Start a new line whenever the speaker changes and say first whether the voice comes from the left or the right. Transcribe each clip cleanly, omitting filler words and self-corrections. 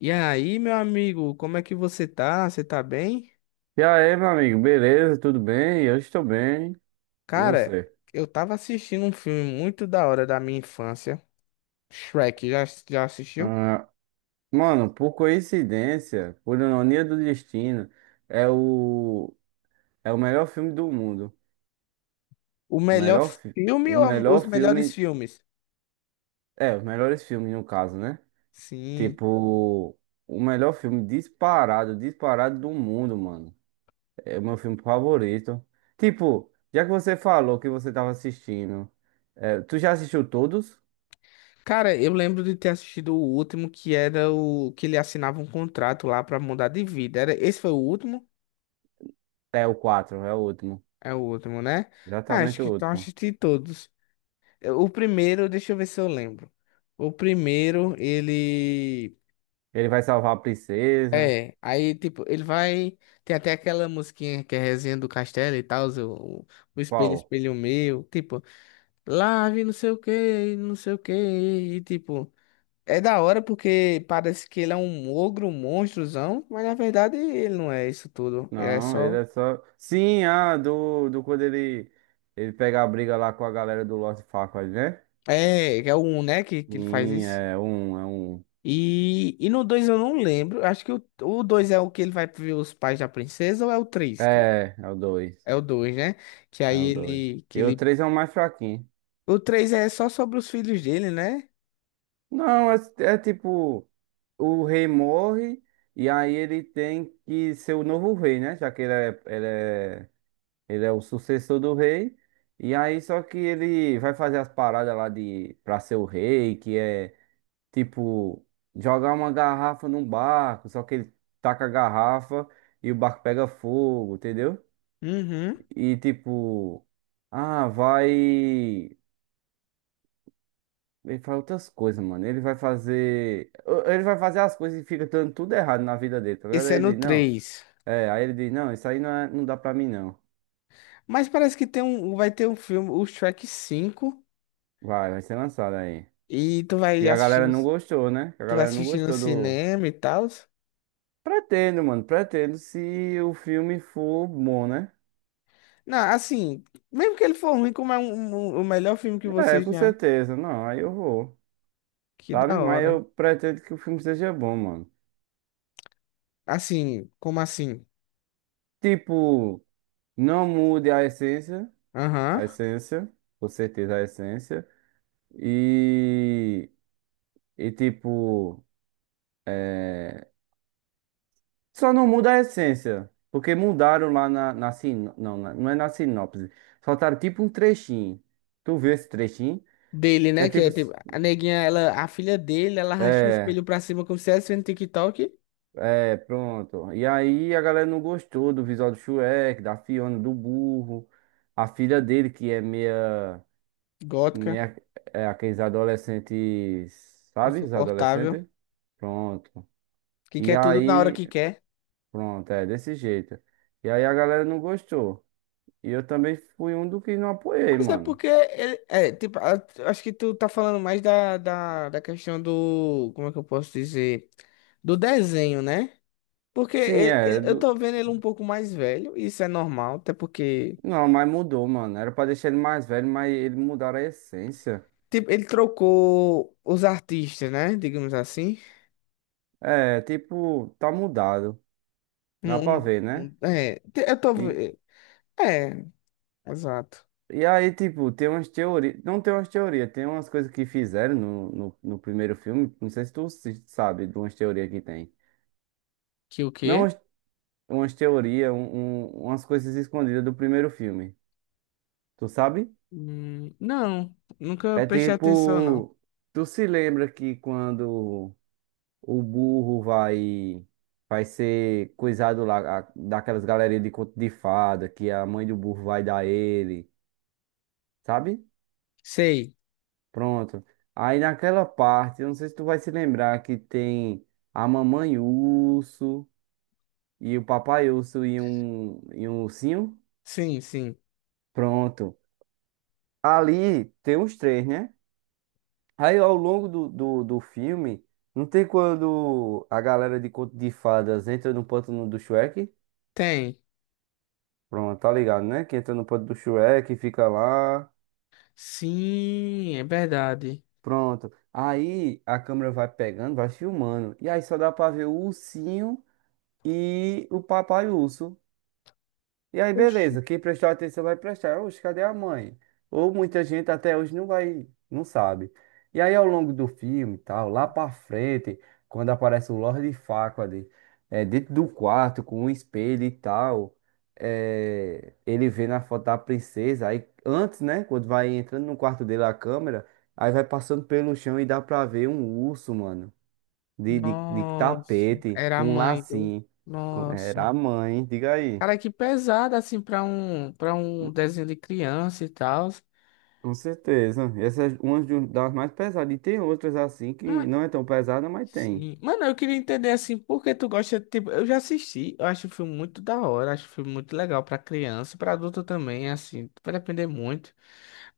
left: E aí, meu amigo, como é que você tá? Você tá bem?
right: E aí, meu amigo, beleza? Tudo bem? Eu estou bem. E
left: Cara,
right: você?
left: eu tava assistindo um filme muito da hora da minha infância, Shrek, já assistiu?
right: Ah, mano, por coincidência, por ironia do destino, é o, é o melhor filme do mundo.
left: O
right: O
left: melhor
right: melhor,
left: filme
right: o
left: ou
right: melhor
left: os melhores
right: filme.
left: filmes?
right: É, os melhores filmes, no caso, né?
left: Sim.
right: Tipo, o melhor filme disparado, disparado do mundo, mano. É o meu filme favorito. Tipo, já que você falou que você tava assistindo, tu já assistiu todos?
left: Cara, eu lembro de ter assistido o último, que era o que ele assinava um contrato lá pra mudar de vida. Era, esse foi o último?
right: É o 4, é o último.
left: É o último, né? Ah, acho
right: Exatamente
left: que
right: o
left: então
right: último.
left: assisti todos. O primeiro, deixa eu ver se eu lembro. O primeiro, ele.
right: Ele vai salvar a princesa.
left: É, aí, tipo, ele vai. Tem até aquela musiquinha que é resenha do castelo e tal, o espelho,
right: Qual?
left: espelho meu. Tipo, lave não sei o que, não sei o que. E, tipo, é da hora porque parece que ele é um ogro, um monstrozão, mas na verdade ele não é isso tudo. Ele é
right: Não, ele
left: só.
right: é só. Sim, ah, do quando ele pega a briga lá com a galera do Lost Faquad, né?
left: É, é o 1, né, que ele faz
right: Sim,
left: isso.
right: é um.
left: E no 2 eu não lembro. Acho que o 2 é o que ele vai ver os pais da princesa ou é o três.
right: É, é o dois.
left: É o dois, né? Que
right: É
left: aí
right: o dois.
left: ele, que
right: E o
left: ele.
right: três é o mais fraquinho.
left: O 3 é só sobre os filhos dele, né?
right: Não, é, é tipo. O rei morre e aí ele tem que ser o novo rei, né? Já que ele é o sucessor do rei. E aí só que ele vai fazer as paradas lá de para ser o rei, que é. Tipo, jogar uma garrafa num barco, só que ele taca a garrafa e o barco pega fogo, entendeu?
left: Uhum.
right: E tipo, ah, vai. Ele faz outras coisas, mano. Ele vai fazer. Ele vai fazer as coisas e fica dando tudo errado na vida dele, tá ligado?
left: Esse
right: Aí
left: é
right: ele
left: no
right: diz, não.
left: 3.
right: É, aí ele diz, não, isso aí não, não dá pra mim, não.
left: Mas parece que tem um, vai ter um filme, o Shrek cinco
right: Vai, vai ser lançado aí.
left: e tu vai
right: Que a galera
left: assistindo,
right: não gostou, né? Que a
left: tu vai
right: galera não
left: assistir no
right: gostou do.
left: cinema e tal.
right: Pretendo, mano, pretendo se o filme for bom, né?
left: Não, assim, mesmo que ele for ruim, como é um, o melhor filme que
right: É,
left: você
right: com
left: já.
right: certeza. Não, aí eu vou,
left: Que
right: sabe?
left: da
right: Mas
left: hora.
right: eu pretendo que o filme seja bom, mano.
left: Assim, como assim?
right: Tipo, não mude
left: Aham.
right: a essência, com certeza a essência. E, e tipo, só não muda a essência, porque mudaram lá na sin... não, não é na sinopse. Soltaram tipo um trechinho. Tu viu esse trechinho?
left: Dele,
right: É
left: né? Que
right: tipo,
left: é tipo, a neguinha, ela, a filha dele, ela racha o
right: é.
left: espelho pra cima como se estivesse vendo TikTok.
right: É, pronto. E aí a galera não gostou do visual do Shrek, da Fiona, do burro. A filha dele, que é meia,
left: Gótica,
right: meia, é aqueles adolescentes, sabe? Os
left: insuportável.
right: adolescentes? Pronto.
left: Que
right: E
left: quer tudo na hora
right: aí,
left: que quer.
right: pronto, é desse jeito. E aí a galera não gostou. E eu também fui um do que não apoiei,
left: Mas é
right: mano.
left: porque é, tipo, acho que tu tá falando mais da questão do, como é que eu posso dizer? Do desenho, né? Porque
right: Sim, é
left: eu
right: do-.
left: tô vendo ele um pouco mais velho, e isso é normal, até porque,
right: Não, mas mudou, mano. Era pra deixar ele mais velho, mas ele mudaram a essência.
left: tipo, ele trocou os artistas, né? Digamos assim.
right: É, tipo, tá mudado. Dá pra ver, né?
left: É, eu tô, é, exato.
right: E aí, tipo, tem umas teorias. Não tem umas teorias, tem umas coisas que fizeram no primeiro filme. Não sei se tu sabe de umas teorias que tem.
left: Que o
right: Não
left: quê?
right: umas, umas teorias, um, umas coisas escondidas do primeiro filme. Tu sabe?
left: Não, nunca
right: É
left: prestei atenção, não.
right: tipo. Tu se lembra que quando o burro vai. Vai ser coisado lá, daquelas galerias de conto de fada, que a mãe do burro vai dar ele, sabe?
left: Sei,
right: Pronto. Aí naquela parte, eu não sei se tu vai se lembrar que tem a mamãe urso e o papai urso e um ursinho.
left: sim, sim,
right: Pronto. Ali tem os três, né? Aí ao longo do filme, não tem quando a galera de Conto de Fadas entra no pântano do Shrek?
left: tem.
right: Pronto, tá ligado, né? Que entra no pântano do Shrek, e fica lá.
left: Sim, é verdade.
right: Pronto. Aí a câmera vai pegando, vai filmando. E aí só dá pra ver o ursinho e o papai urso. E aí,
left: Oxi.
right: beleza, quem prestou atenção vai prestar. Oxe, cadê a mãe? Ou muita gente até hoje não vai, não sabe. E aí, ao longo do filme e tal, lá pra frente, quando aparece o Lord Farquaad, é, dentro do quarto, com um espelho e tal, é, ele vê na foto da princesa, aí antes, né, quando vai entrando no quarto dele a câmera, aí vai passando pelo chão e dá pra ver um urso, mano, de
left: Nossa,
right: tapete,
left: era a
right: com um
left: mãe do.
right: lacinho. Era
left: Nossa.
right: a mãe, diga aí.
left: Cara, que pesado assim pra um para um desenho de criança e tal.
right: Com certeza. Essa é uma das mais pesadas. E tem outras assim que
left: Mas.
right: não é tão pesada, mas tem.
left: Sim. Mano, eu queria entender assim, por que tu gosta, tipo, eu já assisti, eu acho o filme muito da hora, acho o filme muito legal pra criança, pra adulto também, assim, vai depender muito.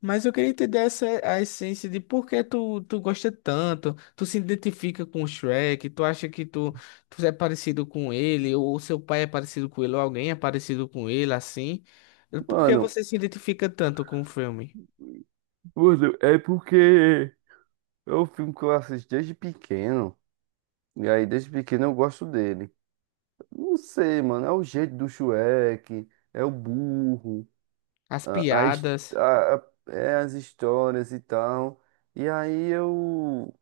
left: Mas eu queria entender essa a essência de por que tu gosta tanto, tu se identifica com o Shrek, tu acha que tu é parecido com ele, ou seu pai é parecido com ele, ou alguém é parecido com ele, assim. Por que
right: Mano,
left: você se identifica tanto com o filme?
right: Mano, é porque é um filme que eu assisto desde pequeno. E aí, desde pequeno, eu gosto dele. Não sei, mano. É o jeito do Shrek, é o burro,
left: As
right: a
left: piadas.
right: é as histórias e tal. E aí eu.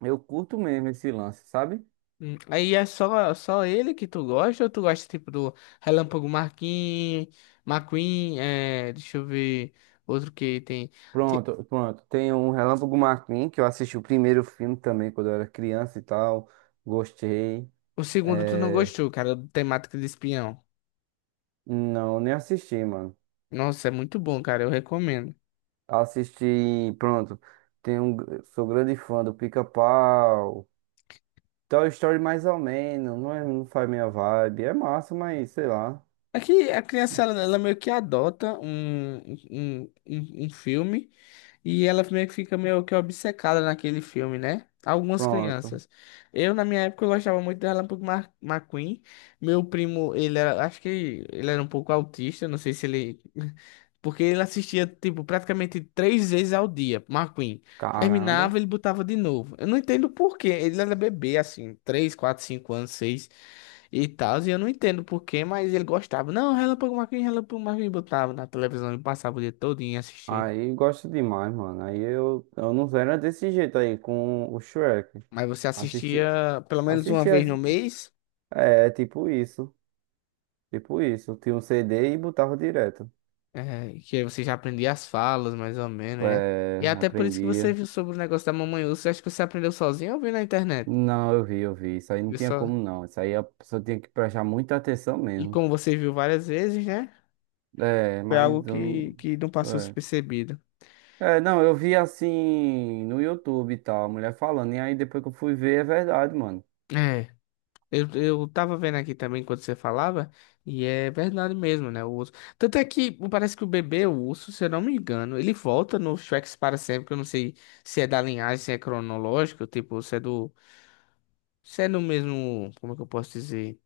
right: Eu curto mesmo esse lance, sabe?
left: Aí é só ele que tu gosta, ou tu gosta tipo do Relâmpago Marquinhos, McQueen, é, deixa eu ver, outro que tem. Te-
right: Pronto, pronto. Tem um Relâmpago McQueen, que eu assisti o primeiro filme também quando eu era criança e tal. Gostei.
left: O segundo tu não
right: É...
left: gostou, cara, do temática de espião.
right: Não, nem assisti, mano.
left: Nossa, é muito bom, cara. Eu recomendo.
right: Assisti, pronto. Tem um... Sou grande fã do Pica-Pau. Toy Story mais ou menos. Não, é... não faz minha vibe. É massa, mas sei lá.
left: Aqui a criança ela meio que adota um, um filme e ela meio que fica meio que obcecada naquele filme, né? Algumas
right: Pronto.
left: crianças. Eu, na minha época, eu gostava muito do Relâmpago McQueen. Meu primo, ele era, acho que ele era um pouco autista, não sei se ele porque ele assistia, tipo, praticamente três vezes ao dia, McQueen.
right: Caramba.
left: Terminava, ele botava de novo. Eu não entendo por quê. Ele era bebê, assim, três, quatro, cinco anos, seis e tal. E eu não entendo por quê, mas ele gostava. Não, Relâmpago McQueen, Relâmpago McQueen. Botava na televisão e passava o dia todinho assistindo.
right: Aí gosto demais, mano. Aí eu não era desse jeito aí com o Shrek.
left: Mas você
right: Assisti,
left: assistia pelo menos uma
right: assisti,
left: vez no mês,
right: é tipo isso. Tipo isso, eu tinha um CD e botava direto.
left: que aí você já aprendia as falas, mais ou menos, né?
right: É,
left: E até por isso que você
right: aprendia.
left: viu sobre o negócio da Mamãe Urso. Acho que você aprendeu sozinho ou viu na internet?
right: Não, eu vi, eu vi. Isso aí não
left: Viu
right: tinha
left: só?
right: como não. Isso aí a pessoa tinha que prestar muita atenção
left: E
right: mesmo.
left: como você viu várias vezes, né?
right: É,
left: Foi algo
right: mas eu não.
left: que não passou
right: É.
left: despercebido.
right: É, não, eu vi assim no YouTube e tal, a mulher falando. E aí depois que eu fui ver, é verdade, mano.
left: É. Eu tava vendo aqui também quando você falava, e é verdade mesmo, né? O urso. Tanto é que parece que o bebê, o urso, se eu não me engano, ele volta no Shrek para sempre, que eu não sei se é da linhagem, se é cronológico, tipo, se é do. Se é no mesmo. Como é que eu posso dizer?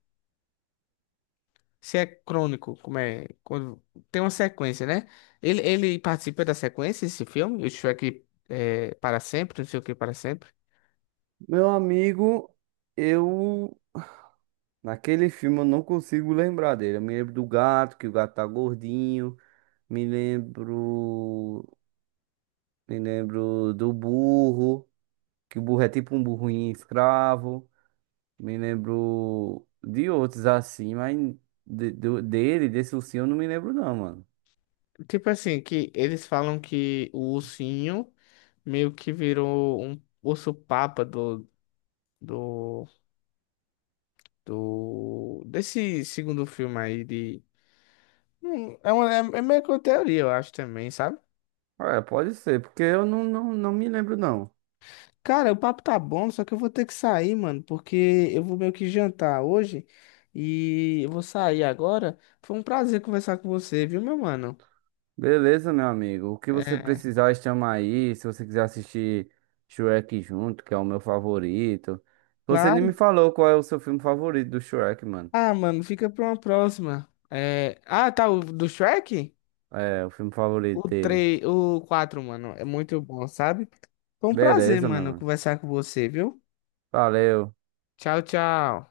left: Se é crônico, como é. Quando, tem uma sequência, né? Ele participa da sequência, esse filme, o Shrek é, para sempre, não sei o que para sempre.
right: Meu amigo, eu naquele filme eu não consigo lembrar dele. Eu me lembro do gato, que o gato tá gordinho, me lembro, me lembro do burro. Que o burro é tipo um burrinho escravo. Me lembro de outros assim, mas dele, desse ursinho, eu não me lembro não, mano.
left: Tipo assim, que eles falam que o ursinho meio que virou um urso-papa do, desse segundo filme aí de... é, uma, é, é meio que uma teoria, eu acho também, sabe?
right: É, pode ser, porque eu não me lembro não.
left: Cara, o papo tá bom, só que eu vou ter que sair, mano, porque eu vou meio que jantar hoje e eu vou sair agora. Foi um prazer conversar com você, viu, meu mano?
right: Beleza, meu amigo. O que você
left: É,
right: precisar, chama aí. Se você quiser assistir Shrek junto, que é o meu favorito. Você nem me
left: claro.
right: falou qual é o seu filme favorito do Shrek, mano.
left: Ah, mano, fica pra uma próxima. É... Ah, tá, o do Shrek?
right: É, o filme favorito
left: O
right: dele.
left: três, o quatro, mano, é muito bom, sabe? Foi um prazer,
right: Beleza, meu
left: mano,
right: mano.
left: conversar com você, viu?
right: Valeu.
left: Tchau, tchau.